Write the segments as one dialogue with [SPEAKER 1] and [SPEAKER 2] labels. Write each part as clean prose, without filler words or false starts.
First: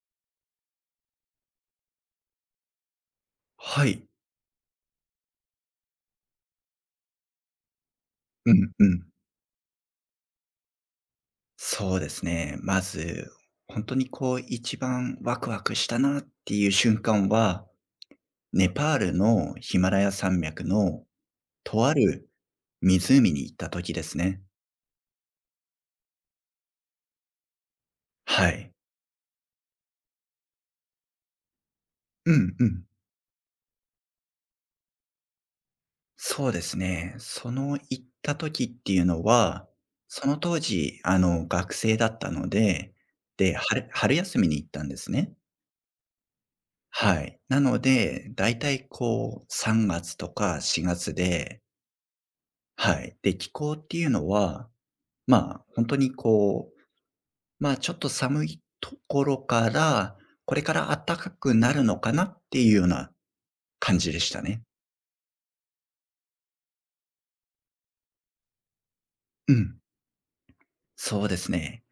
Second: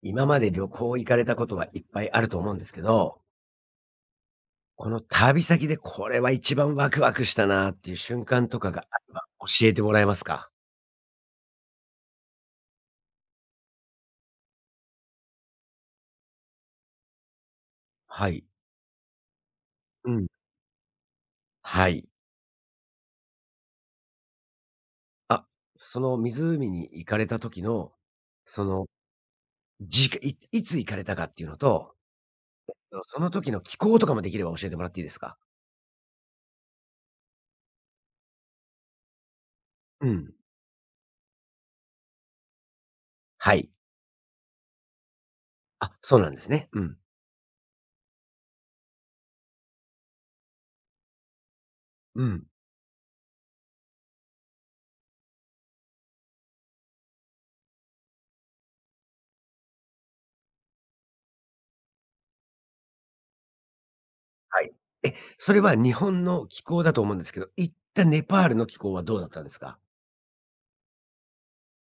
[SPEAKER 1] 今まで旅行行かれたことはいっぱいあると思うんですけど、
[SPEAKER 2] はい。
[SPEAKER 1] この旅先でこれは一番ワクワクしたなっていう瞬間
[SPEAKER 2] う
[SPEAKER 1] とか
[SPEAKER 2] ん
[SPEAKER 1] が
[SPEAKER 2] う
[SPEAKER 1] あ
[SPEAKER 2] ん。
[SPEAKER 1] れば教えてもらえますか？
[SPEAKER 2] そうですね。まず、本当にこう一番ワクワクしたなっていう瞬間は、
[SPEAKER 1] はい。
[SPEAKER 2] ネパールのヒマラ
[SPEAKER 1] う
[SPEAKER 2] ヤ
[SPEAKER 1] ん。
[SPEAKER 2] 山脈のと
[SPEAKER 1] は
[SPEAKER 2] あ
[SPEAKER 1] い。
[SPEAKER 2] る湖に行った時ですね。
[SPEAKER 1] あ、その湖に行かれた時の、
[SPEAKER 2] は
[SPEAKER 1] そ
[SPEAKER 2] い。
[SPEAKER 1] の、じかいいつ行かれたかっていうのと、
[SPEAKER 2] うんうん。
[SPEAKER 1] その時の気候とかもできれば教えてもらっていいですか？
[SPEAKER 2] そうですね。その行った時っていうのは、
[SPEAKER 1] う
[SPEAKER 2] そ
[SPEAKER 1] ん。
[SPEAKER 2] の当時、学生だったので、
[SPEAKER 1] は
[SPEAKER 2] で、
[SPEAKER 1] い。
[SPEAKER 2] 春休みに行ったんですね。
[SPEAKER 1] あ、そうなんですね。うん。
[SPEAKER 2] はい。なので、だいたいこう3月とか4月で
[SPEAKER 1] うん。
[SPEAKER 2] はい。で、気候っていうのは、本当にこう、ちょっと寒いところから、これから暖かくなるのかなっていうような感じでした
[SPEAKER 1] は
[SPEAKER 2] ね。
[SPEAKER 1] い。え、それは日本の気候だと思うんですけど、行ったネパールの気候はどうだったんで
[SPEAKER 2] う
[SPEAKER 1] すか？
[SPEAKER 2] ん。そうですね。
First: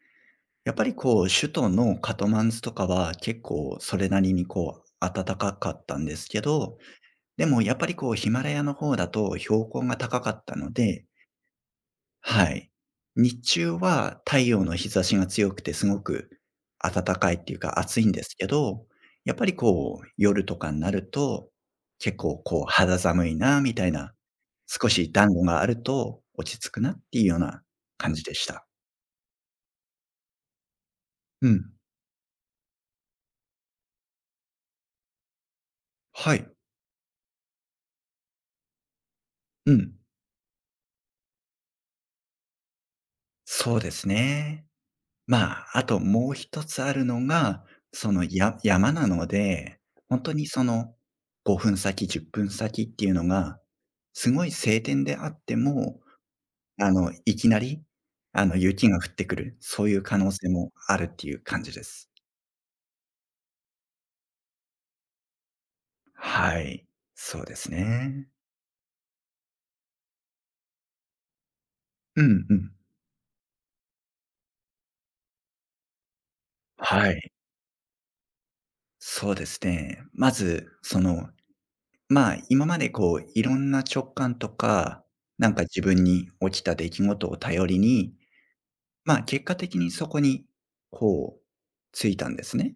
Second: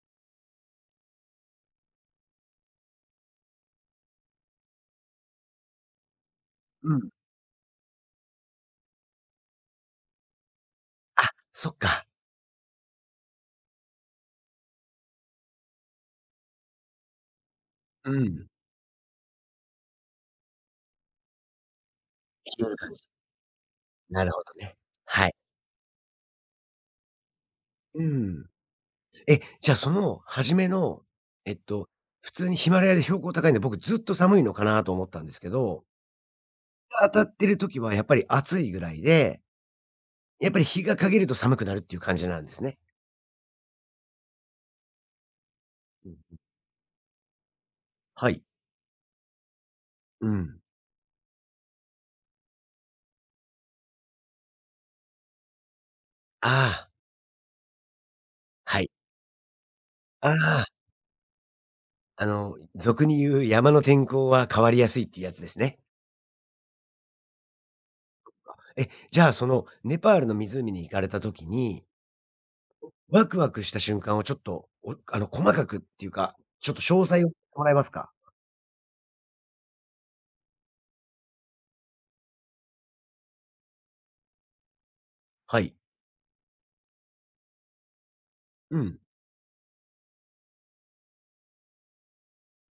[SPEAKER 2] やっぱりこう、首都のカトマンズとかは結構それなりにこう、暖かかったんですけど、
[SPEAKER 1] うん。
[SPEAKER 2] でもやっぱりこうヒマラヤの方だと標高が高かったので、
[SPEAKER 1] あ、そっか。
[SPEAKER 2] はい。日中は太陽の日差しが強くてすごく暖かいっていうか暑い
[SPEAKER 1] う
[SPEAKER 2] んですけ
[SPEAKER 1] ん。
[SPEAKER 2] ど、やっぱりこう夜とかになると、結構こう
[SPEAKER 1] 消える感
[SPEAKER 2] 肌
[SPEAKER 1] じ。
[SPEAKER 2] 寒いなみたいな、
[SPEAKER 1] なるほどね。
[SPEAKER 2] 少し
[SPEAKER 1] は
[SPEAKER 2] 暖
[SPEAKER 1] い。
[SPEAKER 2] 炉があると落ち着くなっていうような
[SPEAKER 1] う
[SPEAKER 2] 感じで
[SPEAKER 1] ん。
[SPEAKER 2] した。
[SPEAKER 1] え、じゃあ、その初めの、
[SPEAKER 2] う
[SPEAKER 1] えっ
[SPEAKER 2] ん。
[SPEAKER 1] と、普通にヒマラヤで標高高いんで、僕ずっと寒いのかなと思ったんですけど、
[SPEAKER 2] はい。
[SPEAKER 1] 当たってる時はやっぱり暑いぐらいで、
[SPEAKER 2] うん。
[SPEAKER 1] やっぱり日が陰ると寒くなるっていう感じなんですね。
[SPEAKER 2] そうですね。まあ、あと
[SPEAKER 1] うん。
[SPEAKER 2] もう一つあるのが、その、
[SPEAKER 1] はい。
[SPEAKER 2] 山なので、本
[SPEAKER 1] う
[SPEAKER 2] 当に
[SPEAKER 1] ん。
[SPEAKER 2] その、5分先、10分先っていうのが、すごい晴天であっても、
[SPEAKER 1] ああ、
[SPEAKER 2] いきなり、
[SPEAKER 1] は
[SPEAKER 2] 雪
[SPEAKER 1] い。
[SPEAKER 2] が降ってくる、そういう可
[SPEAKER 1] あ
[SPEAKER 2] 能性
[SPEAKER 1] あ、
[SPEAKER 2] もあるっていう感じです。
[SPEAKER 1] あの、俗に言う山の天候は変わりやすいっていうやつですね。
[SPEAKER 2] はい。そうですね。
[SPEAKER 1] え、じゃあ、そのネパールの湖に行かれた時に、
[SPEAKER 2] うんうん。
[SPEAKER 1] ワクワクした瞬間をちょっと、おあの、細かくっていうか、ちょっと詳
[SPEAKER 2] は
[SPEAKER 1] 細を
[SPEAKER 2] い。
[SPEAKER 1] もらえますか？
[SPEAKER 2] そうですね。まず、その、今までこう、いろんな直感とか、なん
[SPEAKER 1] は
[SPEAKER 2] か
[SPEAKER 1] い。
[SPEAKER 2] 自分に起きた出来事を頼りに
[SPEAKER 1] うん。
[SPEAKER 2] まあ、結果的にそこに、こう、着いたんですね。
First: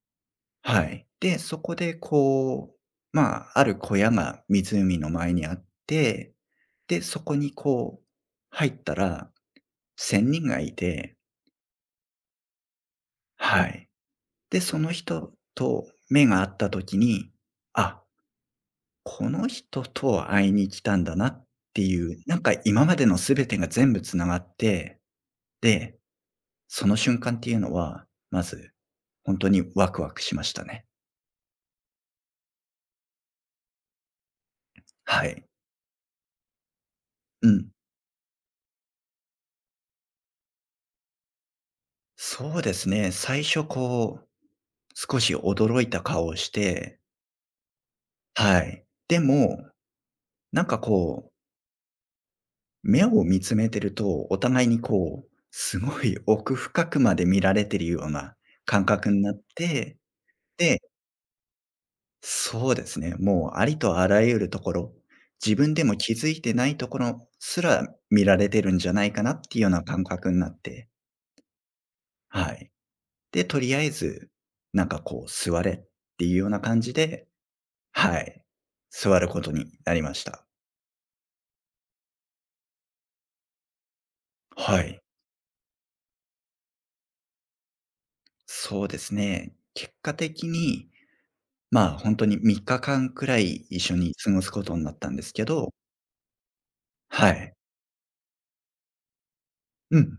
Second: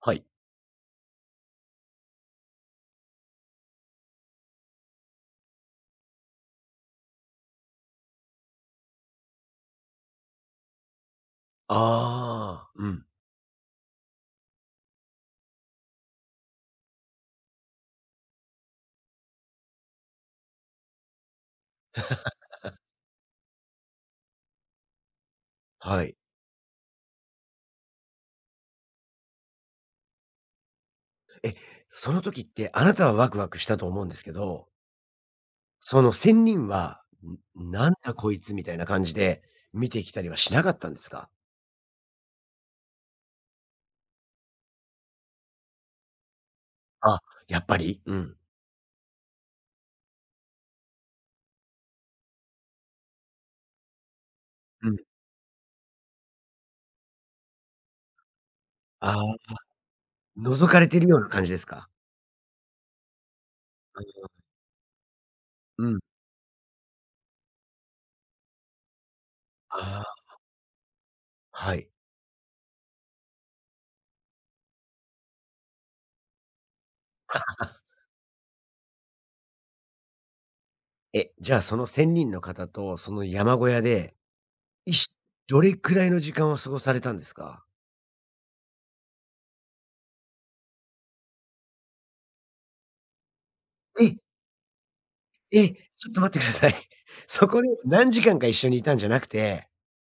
[SPEAKER 1] はい。
[SPEAKER 2] はい。で、そこでこう、まあ、ある小屋が湖の前にあって、で、そこにこう、入ったら仙人がいて、
[SPEAKER 1] ああ、うん、
[SPEAKER 2] はい。で、その人と目が合った時に、あ、この人と会いに来たんだなっていう、なんか今までの全てが全部つながって、で、
[SPEAKER 1] はい。
[SPEAKER 2] その瞬間っていうのは、まず本当にワクワクしましたね。
[SPEAKER 1] え、その時ってあなたはワクワクしたと思うんですけど、
[SPEAKER 2] はい。
[SPEAKER 1] その仙人は、
[SPEAKER 2] う
[SPEAKER 1] ん、
[SPEAKER 2] ん。
[SPEAKER 1] なんだこいつみたいな感じで見てきたりはしなかったんですか？
[SPEAKER 2] そうですね。最初こう、少し驚いた顔をして、
[SPEAKER 1] あ、やっぱり？うん。
[SPEAKER 2] はい。でも、なんかこう、目を見つめてると、お互いに
[SPEAKER 1] うん。
[SPEAKER 2] こう、すごい奥深くまで見られてるような感覚
[SPEAKER 1] あ
[SPEAKER 2] になっ
[SPEAKER 1] あ、
[SPEAKER 2] て、
[SPEAKER 1] 覗か
[SPEAKER 2] で、
[SPEAKER 1] れてるような感じですか？
[SPEAKER 2] そうですね。もうありとあらゆるところ、自分で
[SPEAKER 1] う
[SPEAKER 2] も
[SPEAKER 1] ん。
[SPEAKER 2] 気づいてないところすら見られてるんじゃないかなっていうよう
[SPEAKER 1] あ
[SPEAKER 2] な感覚
[SPEAKER 1] あ、
[SPEAKER 2] になって、
[SPEAKER 1] はい。
[SPEAKER 2] はい。で、とりあえず、なんかこう座れっていうような感じで、
[SPEAKER 1] あ
[SPEAKER 2] はい、座ることになりました。
[SPEAKER 1] じゃあその仙人の方とその山小屋で
[SPEAKER 2] は
[SPEAKER 1] い
[SPEAKER 2] い。
[SPEAKER 1] しどれくらいの時間を過ごされたんですか？
[SPEAKER 2] そうですね。結果的に、本当に3日間くらい一緒に
[SPEAKER 1] え、
[SPEAKER 2] 過ごすことになったんですけ
[SPEAKER 1] え、
[SPEAKER 2] ど
[SPEAKER 1] ちょっと待ってください。
[SPEAKER 2] は
[SPEAKER 1] そ
[SPEAKER 2] い。
[SPEAKER 1] こで何時間か一緒にいたんじゃなくて、
[SPEAKER 2] うん。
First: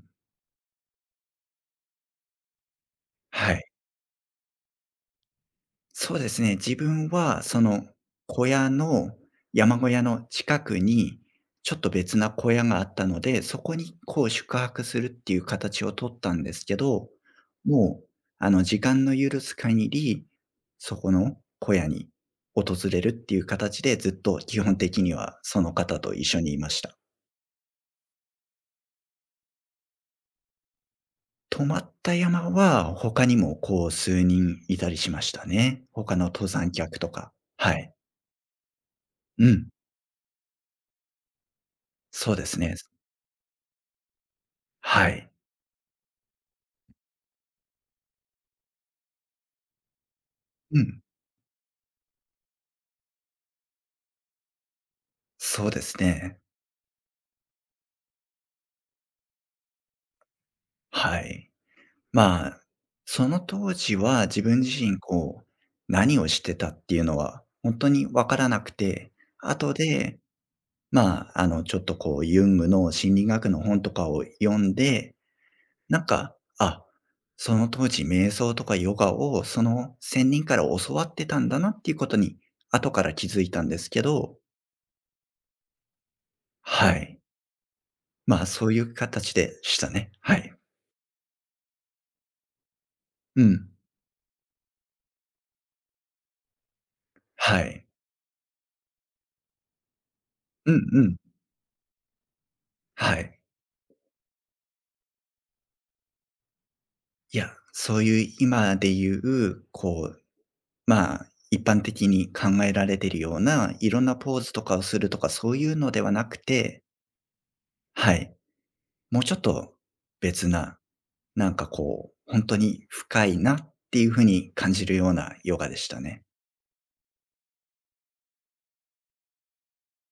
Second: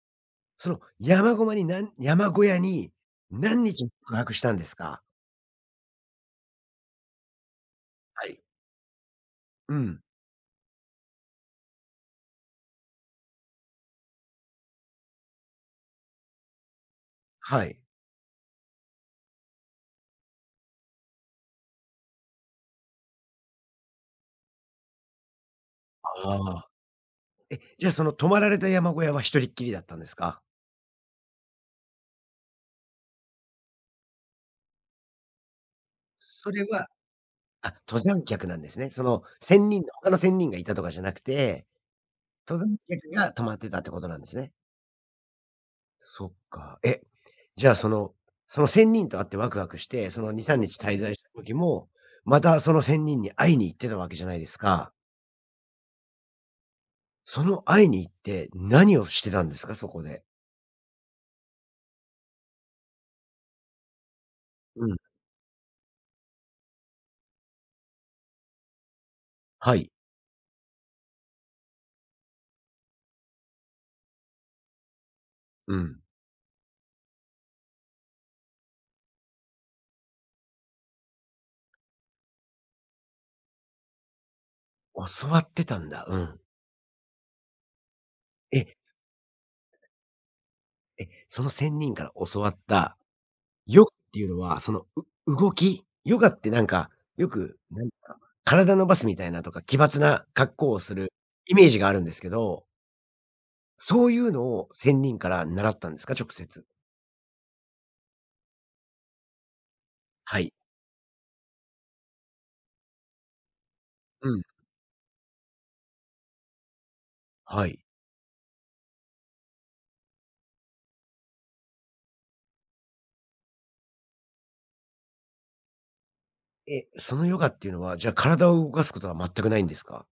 [SPEAKER 1] その山ごまになん山小屋に
[SPEAKER 2] は
[SPEAKER 1] 何
[SPEAKER 2] い。
[SPEAKER 1] 日も宿泊したんですか？
[SPEAKER 2] そうですね。自分はその
[SPEAKER 1] はい。
[SPEAKER 2] 小屋の
[SPEAKER 1] う
[SPEAKER 2] 山小
[SPEAKER 1] ん。
[SPEAKER 2] 屋の近くに、ちょっと別な小屋があったので、そこにこう宿泊するっていう形をとったんですけど、
[SPEAKER 1] はい。
[SPEAKER 2] もう時間の許す限り、そこの小屋に訪れるっていう形で、ずっと基本的にはその方と一緒に
[SPEAKER 1] あ
[SPEAKER 2] い
[SPEAKER 1] あ。
[SPEAKER 2] ました。
[SPEAKER 1] え、じゃあその泊まられた山小屋は一人っきりだったんですか？
[SPEAKER 2] 泊まった山は他にもこう数人いたりしましたね。他の登
[SPEAKER 1] それ
[SPEAKER 2] 山
[SPEAKER 1] は、
[SPEAKER 2] 客とか。
[SPEAKER 1] あ、
[SPEAKER 2] はい。
[SPEAKER 1] 登山客なんですね。その
[SPEAKER 2] う
[SPEAKER 1] 1
[SPEAKER 2] ん。
[SPEAKER 1] 人の他の1000人がいたとかじゃなくて、
[SPEAKER 2] そうです
[SPEAKER 1] 登
[SPEAKER 2] ね。
[SPEAKER 1] 山客が泊まってたってことなんですね。
[SPEAKER 2] はい。
[SPEAKER 1] そっか。え、じゃあその1人と会ってワクワクして、その2、3日
[SPEAKER 2] う
[SPEAKER 1] 滞
[SPEAKER 2] ん。
[SPEAKER 1] 在した時も、またその仙人に会いに行ってたわけじゃないですか。
[SPEAKER 2] そうですね。
[SPEAKER 1] その会いに行って何をしてたんですか？そこで。
[SPEAKER 2] はい。まあ、その当時は自分自
[SPEAKER 1] うん。
[SPEAKER 2] 身こう、何をしてたっていうのは本当にわからなくて、後
[SPEAKER 1] はい。
[SPEAKER 2] で、ちょっとこうユングの心理学の本とかを読んで、
[SPEAKER 1] う
[SPEAKER 2] な
[SPEAKER 1] ん。
[SPEAKER 2] んか、あ、その当時瞑想とかヨガをその仙人から教わってたんだなっていうことに後から気づいたんですけど、
[SPEAKER 1] 教わってたんだ。うん。
[SPEAKER 2] はい。まあ、
[SPEAKER 1] え、
[SPEAKER 2] そういう形でしたね。はい。
[SPEAKER 1] その仙人から教わった
[SPEAKER 2] うん。
[SPEAKER 1] ヨガっていうのは、その、動きヨガってなんか、よく、
[SPEAKER 2] は
[SPEAKER 1] な
[SPEAKER 2] い。
[SPEAKER 1] んか、体伸ばすみたいなとか、奇抜な格好
[SPEAKER 2] うん
[SPEAKER 1] をす
[SPEAKER 2] う
[SPEAKER 1] る
[SPEAKER 2] ん。
[SPEAKER 1] イメージがあるんですけど、
[SPEAKER 2] はい。
[SPEAKER 1] そういうのを仙人から習ったんですか？直接。
[SPEAKER 2] いや、そういう今で言う、こう、
[SPEAKER 1] はい。
[SPEAKER 2] 一般的に考えられてるような、いろんな
[SPEAKER 1] う
[SPEAKER 2] ポー
[SPEAKER 1] ん。
[SPEAKER 2] ズとかをするとか、そういうのではなくて、
[SPEAKER 1] はい。
[SPEAKER 2] はい。もうちょっと別な、なんかこう、本当に深いなっていう風に感じるようなヨガでしたね。
[SPEAKER 1] え、そのヨガっていうのは、じゃあ体を動かすことは全くないんですか？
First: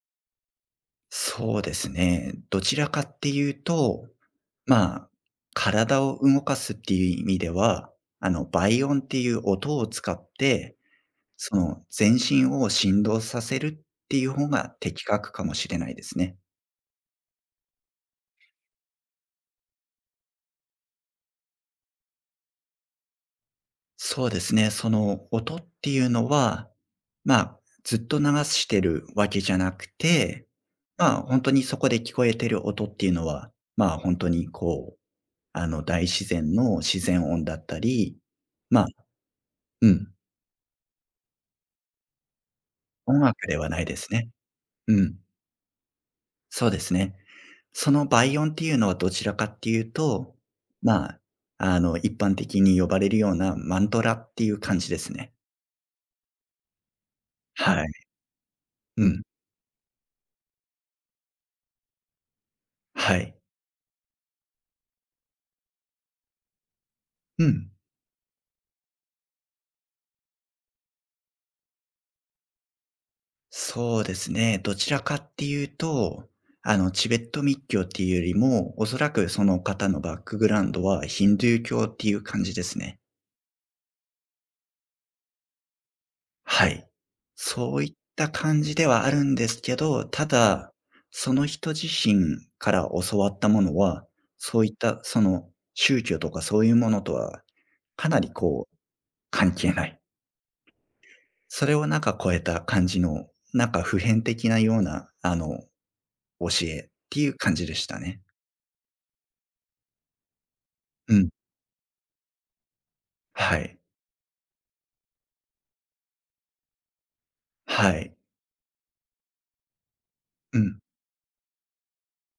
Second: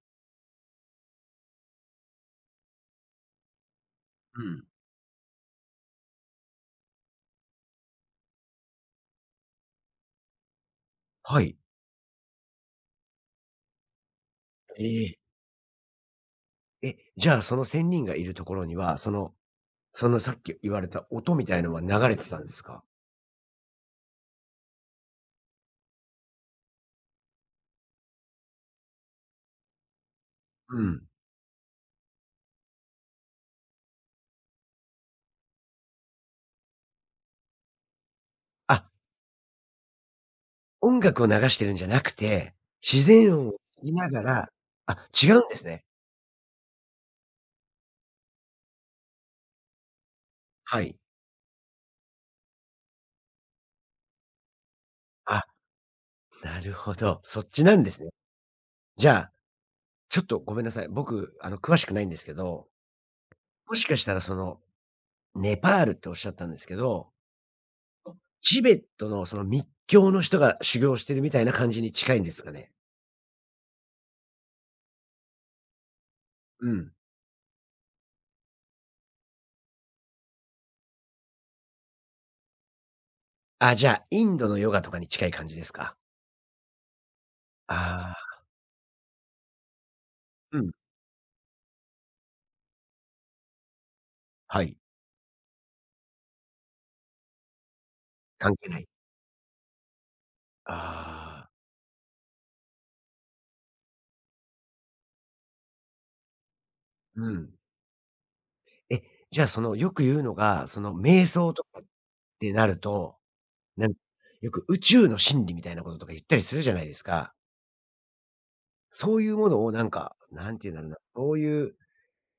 [SPEAKER 2] そうですね。どちらかっていうと、
[SPEAKER 1] うん。
[SPEAKER 2] まあ、体を動かすっていう意味では、倍音っていう音を使って
[SPEAKER 1] は
[SPEAKER 2] そ
[SPEAKER 1] い。
[SPEAKER 2] の、全身を振動させるっていう方が
[SPEAKER 1] え
[SPEAKER 2] 的
[SPEAKER 1] え。
[SPEAKER 2] 確かもしれないですね。
[SPEAKER 1] え、じゃあその仙人がいるところには、そのさっき言われた音みたいのは流れてたんですか？
[SPEAKER 2] そうですね。その音っていうのは、ずっと流してるわけじゃなくて、
[SPEAKER 1] うん。
[SPEAKER 2] 本当にそこで聞こえてる音っていうのは、まあ、本当にこう、あの、大自然の自然音だったり、ま
[SPEAKER 1] あ、
[SPEAKER 2] あうん、
[SPEAKER 1] 音楽を流してるんじゃなくて、自
[SPEAKER 2] 音
[SPEAKER 1] 然
[SPEAKER 2] 楽
[SPEAKER 1] 音を
[SPEAKER 2] ではな
[SPEAKER 1] 聞
[SPEAKER 2] い
[SPEAKER 1] き
[SPEAKER 2] で
[SPEAKER 1] な
[SPEAKER 2] す
[SPEAKER 1] が
[SPEAKER 2] ね。
[SPEAKER 1] ら、
[SPEAKER 2] う
[SPEAKER 1] あ、
[SPEAKER 2] ん。
[SPEAKER 1] 違うんですね。
[SPEAKER 2] そうですね。その倍音っていうのはどちらかっていうと、
[SPEAKER 1] はい。
[SPEAKER 2] まあ、一般的に呼ばれるようなマントラっていう感じですね。
[SPEAKER 1] あ、なるほど。そっちなん
[SPEAKER 2] は
[SPEAKER 1] で
[SPEAKER 2] い。
[SPEAKER 1] すね。
[SPEAKER 2] う
[SPEAKER 1] じゃ
[SPEAKER 2] ん。
[SPEAKER 1] あ、ちょっとごめんなさい。僕、あの詳しくないんですけど、
[SPEAKER 2] はい。
[SPEAKER 1] もしかしたらその、ネパールっておっしゃったんですけど、
[SPEAKER 2] うん。
[SPEAKER 1] チベットのその密教の人が修行してるみたいな感じに近いんですかね？
[SPEAKER 2] そうですね。どちらかっていうと、
[SPEAKER 1] うん。
[SPEAKER 2] チベット密教っていうよりも、おそらくその方のバックグラウンドはヒンドゥー教っていう感じですね。
[SPEAKER 1] あ、じゃあ、インドのヨガとかに近い感じですか？
[SPEAKER 2] はい。そういっ
[SPEAKER 1] あ
[SPEAKER 2] た
[SPEAKER 1] あ。
[SPEAKER 2] 感じではあるんですけど、た
[SPEAKER 1] うん。
[SPEAKER 2] だ、その人自身から教わったものは、そ
[SPEAKER 1] は
[SPEAKER 2] ういっ
[SPEAKER 1] い。
[SPEAKER 2] たその宗教とかそういうものとはかなり
[SPEAKER 1] 関
[SPEAKER 2] こ
[SPEAKER 1] 係
[SPEAKER 2] う、
[SPEAKER 1] ない。
[SPEAKER 2] 関係ない。
[SPEAKER 1] ああ。
[SPEAKER 2] それをなんか超えた感じの、なんか普遍的なような、教えって
[SPEAKER 1] う
[SPEAKER 2] いう
[SPEAKER 1] ん。
[SPEAKER 2] 感じでしたね。
[SPEAKER 1] え、じゃあ、その、よく言うのが、その、
[SPEAKER 2] う
[SPEAKER 1] 瞑
[SPEAKER 2] ん。
[SPEAKER 1] 想とかってなると、
[SPEAKER 2] はい。
[SPEAKER 1] なんよく宇宙の真理みたいなこととか言ったりするじゃないですか。
[SPEAKER 2] はい。
[SPEAKER 1] そういうものをなんか、なん
[SPEAKER 2] う
[SPEAKER 1] て言
[SPEAKER 2] ん。
[SPEAKER 1] うんだろうな、そういう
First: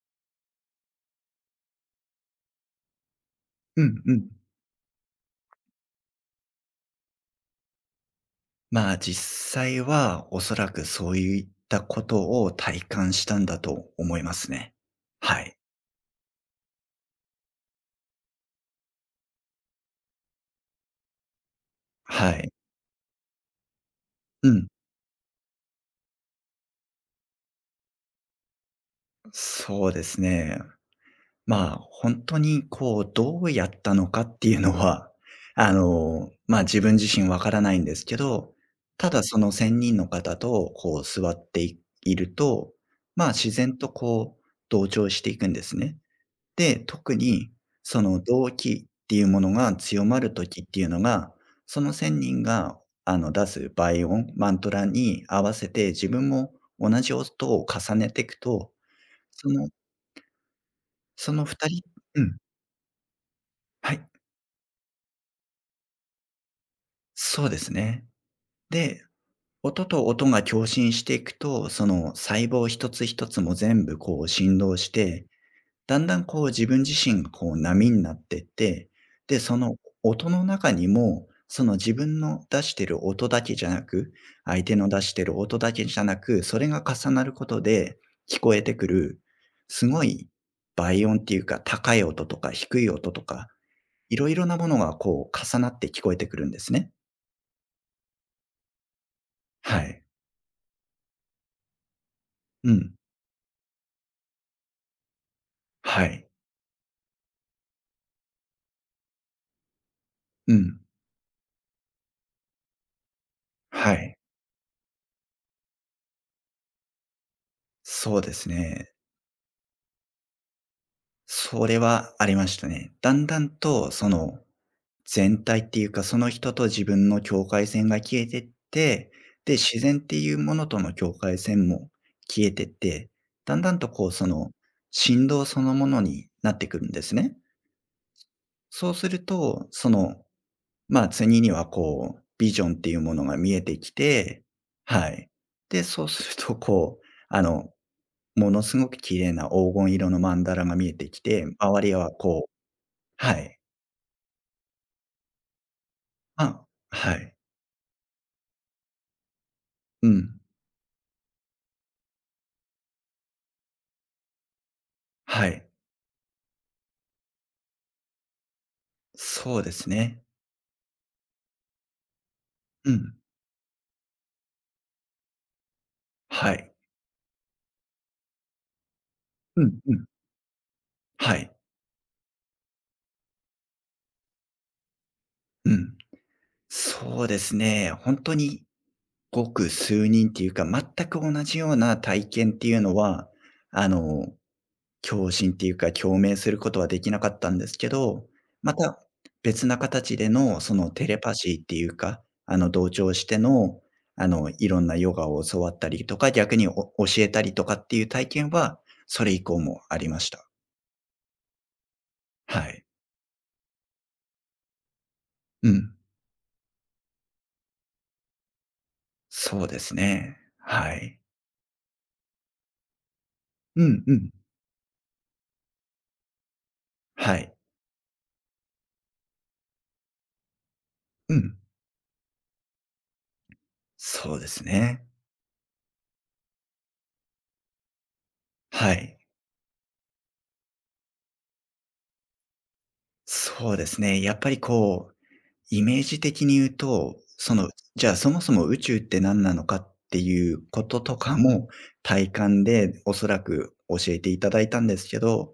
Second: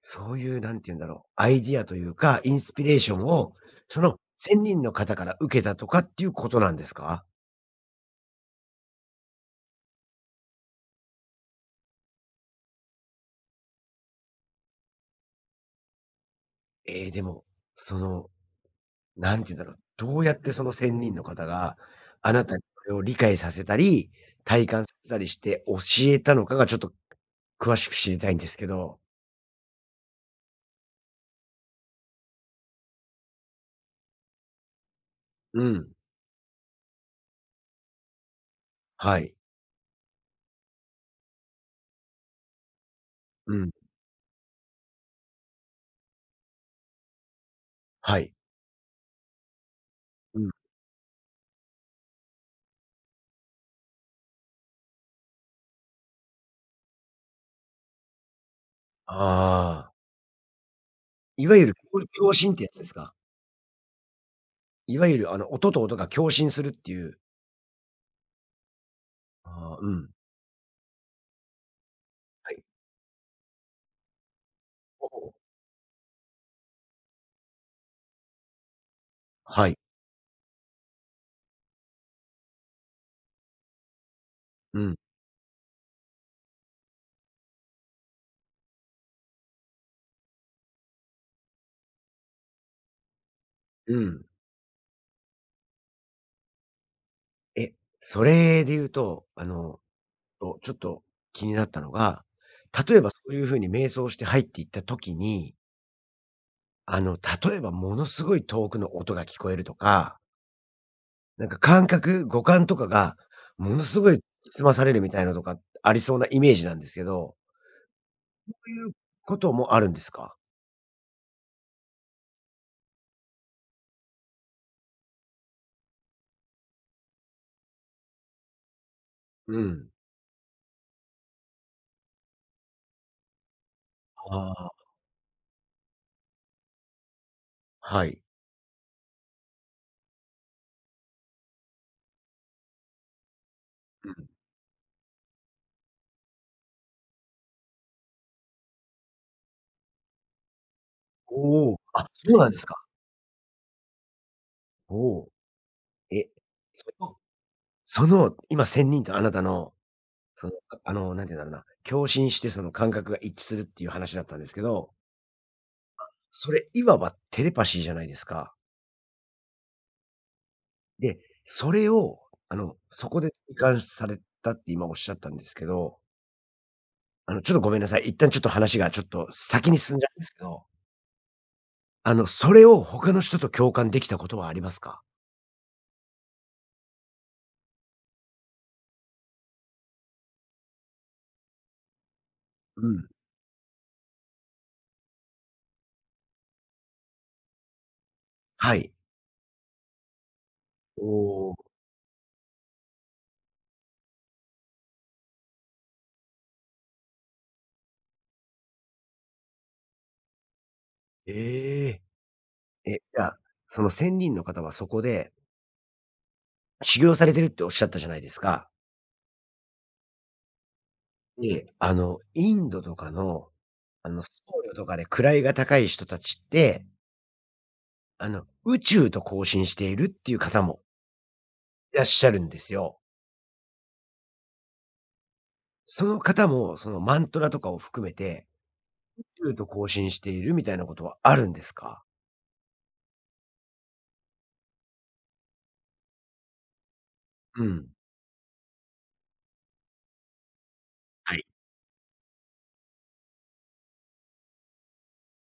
[SPEAKER 1] そういうなんて言うんだろう、アイディアというか、インスピレーションを、
[SPEAKER 2] う
[SPEAKER 1] そ
[SPEAKER 2] んう
[SPEAKER 1] の
[SPEAKER 2] ん。
[SPEAKER 1] 1人の方から受けたとかっていうことなんですか？
[SPEAKER 2] まあ、実際はおそらくそういったことを体感したんだと思いますね。はい。
[SPEAKER 1] ええ、でも、その、なんて言うんだろう、どうやってその1人の方が、
[SPEAKER 2] は
[SPEAKER 1] あな
[SPEAKER 2] い。
[SPEAKER 1] たにそれを理解させたり、
[SPEAKER 2] う
[SPEAKER 1] 体
[SPEAKER 2] ん。
[SPEAKER 1] 感させたりして教えたのかがちょっと詳しく知りたいんですけど。
[SPEAKER 2] そうですね。本当にこう、どうやったのかっていうのは、
[SPEAKER 1] うん。
[SPEAKER 2] 自分自身わからないんですけど、た
[SPEAKER 1] は
[SPEAKER 2] だ
[SPEAKER 1] い。
[SPEAKER 2] その1000人の方とこう座っていると、自
[SPEAKER 1] うん。
[SPEAKER 2] 然とこう同調していくんですね。で、特にそ
[SPEAKER 1] は
[SPEAKER 2] の
[SPEAKER 1] い。
[SPEAKER 2] 動機っていうものが強まる
[SPEAKER 1] うん。
[SPEAKER 2] 時っていうのが、その1000人が出す倍音、マントラに合わせて自分も同じ音を重ねていくと、その
[SPEAKER 1] ああ。
[SPEAKER 2] その
[SPEAKER 1] い
[SPEAKER 2] 2
[SPEAKER 1] わゆる、
[SPEAKER 2] 人
[SPEAKER 1] これ
[SPEAKER 2] う
[SPEAKER 1] 共
[SPEAKER 2] ん、
[SPEAKER 1] 振ってやつですか？
[SPEAKER 2] はい、
[SPEAKER 1] いわゆるあの、音と音が共振するっていう。
[SPEAKER 2] そうですね。で、
[SPEAKER 1] ああ、
[SPEAKER 2] 音
[SPEAKER 1] う
[SPEAKER 2] と
[SPEAKER 1] ん。
[SPEAKER 2] 音が共振していくと、その細
[SPEAKER 1] はい。
[SPEAKER 2] 胞一つ一つも全部こう振動し
[SPEAKER 1] お
[SPEAKER 2] て
[SPEAKER 1] お。
[SPEAKER 2] だんだんこう自分自身がこう波になってって、で、そ
[SPEAKER 1] は
[SPEAKER 2] の
[SPEAKER 1] い。
[SPEAKER 2] 音の中にも、その自分の出してる音だけじゃなく、相手
[SPEAKER 1] う
[SPEAKER 2] の
[SPEAKER 1] ん、
[SPEAKER 2] 出してる音だけじゃなく、それが重なることで聞こえてくる、すごい倍音っていうか、高い音とか低い音とか、
[SPEAKER 1] う
[SPEAKER 2] い
[SPEAKER 1] ん。
[SPEAKER 2] ろいろなものがこう重なって聞こえてくるんですね。
[SPEAKER 1] え、それで言うと、あ
[SPEAKER 2] は
[SPEAKER 1] の、
[SPEAKER 2] い。
[SPEAKER 1] ちょっと気になったのが、
[SPEAKER 2] うん。
[SPEAKER 1] 例えばそういう風に瞑想して入っていった時に、
[SPEAKER 2] はい。
[SPEAKER 1] あの、例えばものすごい遠くの音が聞こえるとか、
[SPEAKER 2] うん。
[SPEAKER 1] なんか感覚、五感とかがもの
[SPEAKER 2] は
[SPEAKER 1] すご
[SPEAKER 2] い。
[SPEAKER 1] い澄まされるみたいなのとかありそうなイメージなんですけど、
[SPEAKER 2] そうです
[SPEAKER 1] そうい
[SPEAKER 2] ね。
[SPEAKER 1] うこともあるんですか？
[SPEAKER 2] それはありましたね。だんだんとその全体っていうか、その人と自分の境界線が消えてって、で、
[SPEAKER 1] う
[SPEAKER 2] 自
[SPEAKER 1] ん。
[SPEAKER 2] 然っていうものとの境界線も消えてって、だんだんとこう、そ
[SPEAKER 1] あ
[SPEAKER 2] の、
[SPEAKER 1] あ。
[SPEAKER 2] 振動そのものになってくるんですね。
[SPEAKER 1] はい。
[SPEAKER 2] そうすると、その、次にはこう、ビジョンっていうものが見えてきて、はい。で、そうすると、こう、ものすごく綺麗な黄金色の曼荼羅が見えてきて、
[SPEAKER 1] おお、
[SPEAKER 2] 周り
[SPEAKER 1] あ、
[SPEAKER 2] は
[SPEAKER 1] そう
[SPEAKER 2] こ
[SPEAKER 1] なん
[SPEAKER 2] う
[SPEAKER 1] ですか。
[SPEAKER 2] はい。
[SPEAKER 1] おお。え、
[SPEAKER 2] あ、
[SPEAKER 1] そ
[SPEAKER 2] は
[SPEAKER 1] の
[SPEAKER 2] い。
[SPEAKER 1] その今仙人とあなたの
[SPEAKER 2] うん。
[SPEAKER 1] その、あの、なんて言うんだろうな、共振してその感覚が一致するっていう話だったんですけど、
[SPEAKER 2] はい。
[SPEAKER 1] それいわばテレパシーじゃないですか。
[SPEAKER 2] そうですね。
[SPEAKER 1] で、それを、あの、
[SPEAKER 2] う
[SPEAKER 1] そ
[SPEAKER 2] ん。
[SPEAKER 1] こで体感されたって今おっしゃったんですけど、
[SPEAKER 2] はい。
[SPEAKER 1] あの、ちょっとごめんなさい。一旦ちょっと話がちょっと
[SPEAKER 2] う
[SPEAKER 1] 先に
[SPEAKER 2] んう
[SPEAKER 1] 進ん
[SPEAKER 2] ん。
[SPEAKER 1] じゃうんですけど、
[SPEAKER 2] はい。
[SPEAKER 1] あの、それを他の人と共感できたことはありますか？
[SPEAKER 2] うん。そうですね。本当にごく数人っていうか、全く同じような体験っていう
[SPEAKER 1] う
[SPEAKER 2] の
[SPEAKER 1] ん。
[SPEAKER 2] は、あの、共振っていうか、共鳴することはできなかったんですけど、
[SPEAKER 1] は
[SPEAKER 2] ま
[SPEAKER 1] い。
[SPEAKER 2] た別な形でのその
[SPEAKER 1] お
[SPEAKER 2] テレパ
[SPEAKER 1] お、
[SPEAKER 2] シーっていうか、同調しての、いろんなヨガを教わったりとか、逆にお教えたりとかっていう体験は、それ以降もありました。
[SPEAKER 1] え
[SPEAKER 2] はい。
[SPEAKER 1] え。え、じゃあ、その仙人の方はそこで
[SPEAKER 2] うん。
[SPEAKER 1] 修行されてるっておっしゃったじゃないですか。
[SPEAKER 2] そうですね。はい。
[SPEAKER 1] で、あの、インドとかの、
[SPEAKER 2] うん
[SPEAKER 1] あ
[SPEAKER 2] う
[SPEAKER 1] の、僧
[SPEAKER 2] ん。
[SPEAKER 1] 侶とかで位が高い人たちって、
[SPEAKER 2] はい。
[SPEAKER 1] あの、宇宙と交信しているっていう方も
[SPEAKER 2] うん。
[SPEAKER 1] いらっしゃるんですよ。
[SPEAKER 2] そうですね。
[SPEAKER 1] その方も、そのマントラとかを含めて、
[SPEAKER 2] はい。
[SPEAKER 1] 宇宙と交信しているみたいなことはあるんですか？
[SPEAKER 2] そうですね。やっぱりこう、イメージ的に言うと、そ
[SPEAKER 1] う
[SPEAKER 2] の、
[SPEAKER 1] ん。
[SPEAKER 2] じゃあそもそも宇宙って何なのかっていうことと
[SPEAKER 1] は
[SPEAKER 2] か
[SPEAKER 1] い。
[SPEAKER 2] も、体感でおそらく教えていただいたんですけど、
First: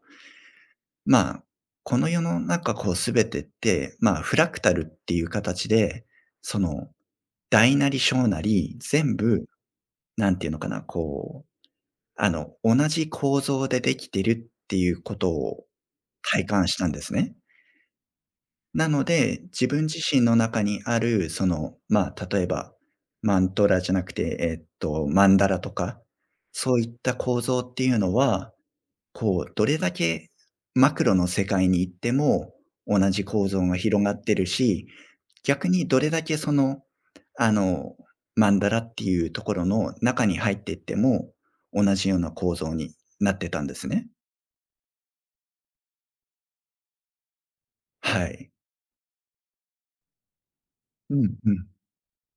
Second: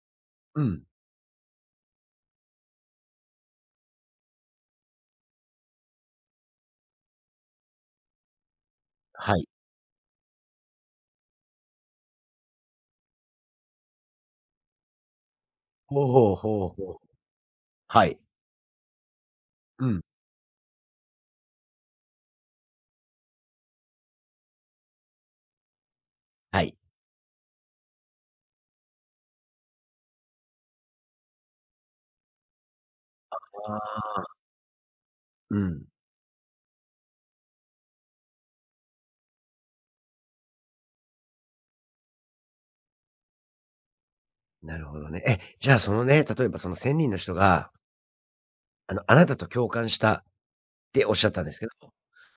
[SPEAKER 1] うん。
[SPEAKER 2] まあ、この世の中こうすべてって、まあ、フラクタルっていう形で、その、大なり小なり全
[SPEAKER 1] は
[SPEAKER 2] 部、
[SPEAKER 1] い。
[SPEAKER 2] なんていうのかな、こう同じ構造でできてるっていうことを
[SPEAKER 1] ほうほう
[SPEAKER 2] 体
[SPEAKER 1] ほう
[SPEAKER 2] 感した
[SPEAKER 1] ほ
[SPEAKER 2] ん
[SPEAKER 1] う。
[SPEAKER 2] ですね。
[SPEAKER 1] はい。
[SPEAKER 2] なので、自分
[SPEAKER 1] う
[SPEAKER 2] 自
[SPEAKER 1] ん。
[SPEAKER 2] 身の中にある、その、例えば、マントラじゃなくて、マンダラとか、
[SPEAKER 1] は
[SPEAKER 2] そ
[SPEAKER 1] い。
[SPEAKER 2] ういった構造っていうのは、こう、どれだけマクロの世界に行っても同じ構造
[SPEAKER 1] あ
[SPEAKER 2] が広が
[SPEAKER 1] あ、
[SPEAKER 2] ってるし、
[SPEAKER 1] う
[SPEAKER 2] 逆
[SPEAKER 1] ん。
[SPEAKER 2] にどれだけその、あの、マンダラっていうところの中に入っていっても、同じような構造になってたんですね。
[SPEAKER 1] なるほどね。え、じゃあそのね、例えばその1人の人が、
[SPEAKER 2] はい。
[SPEAKER 1] あの、あなたと共感したっておっ
[SPEAKER 2] う
[SPEAKER 1] しゃっ
[SPEAKER 2] ん
[SPEAKER 1] たん
[SPEAKER 2] う
[SPEAKER 1] ですけ
[SPEAKER 2] ん。
[SPEAKER 1] ど、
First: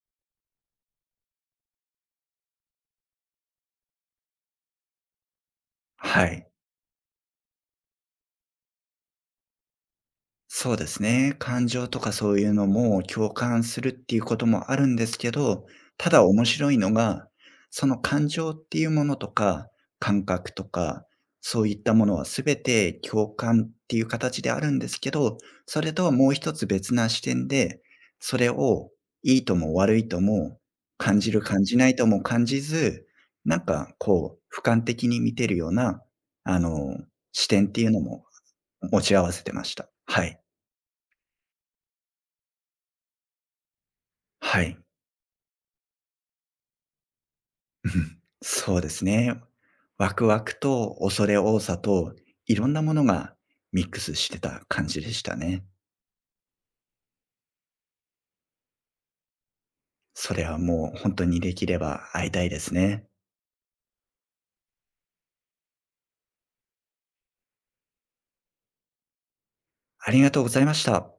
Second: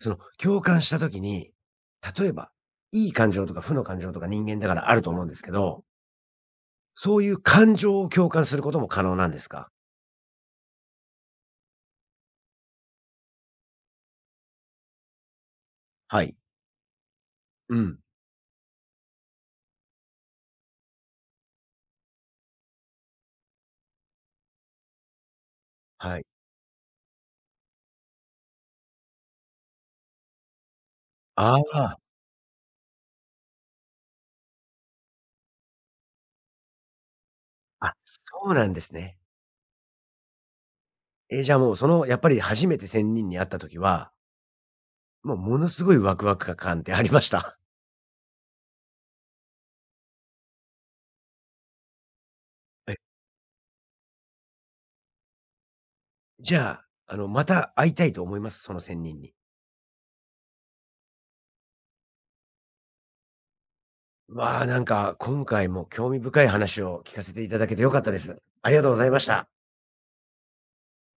[SPEAKER 1] その共感した時に、例えば、いい感情とか負の感情とか人間だからあると思うんですけど、
[SPEAKER 2] はい。
[SPEAKER 1] そういう感情を共感することも可能なんですか？
[SPEAKER 2] そうですね。感情とかそういうのも共感するっていうこともあるんですけど、た
[SPEAKER 1] は
[SPEAKER 2] だ
[SPEAKER 1] い。
[SPEAKER 2] 面白いのが、
[SPEAKER 1] う
[SPEAKER 2] その
[SPEAKER 1] ん。
[SPEAKER 2] 感情っていうものとか、感覚とか、そういったものはすべて共感っていう形であるんですけど、それとは
[SPEAKER 1] はい。
[SPEAKER 2] もう一つ別な視点で、それをいいとも悪いとも、感じる
[SPEAKER 1] あ
[SPEAKER 2] 感じない
[SPEAKER 1] あ、
[SPEAKER 2] とも感じず、なんかこう、俯瞰的に見てるような、あの、視点っていう
[SPEAKER 1] あ、
[SPEAKER 2] のも
[SPEAKER 1] そうなんです
[SPEAKER 2] 持ち
[SPEAKER 1] ね。
[SPEAKER 2] 合わせてました。はい。
[SPEAKER 1] じゃあもうそのやっぱり初めて仙人に会った時は、
[SPEAKER 2] はい。
[SPEAKER 1] もうものすごいワクワク感ってありました？
[SPEAKER 2] うん、そうですね。ワクワクと恐れ多さと、いろんな も
[SPEAKER 1] え、
[SPEAKER 2] のがミックスしてた感じでしたね。
[SPEAKER 1] じゃあ、あの、また会いたいと思います？その仙人に。
[SPEAKER 2] それはもう本当にできれば会いたいですね。
[SPEAKER 1] わあ、なんか今回も興味深い話を聞かせていただけて良かったです。ありがとうございました。
[SPEAKER 2] ありがとうございました。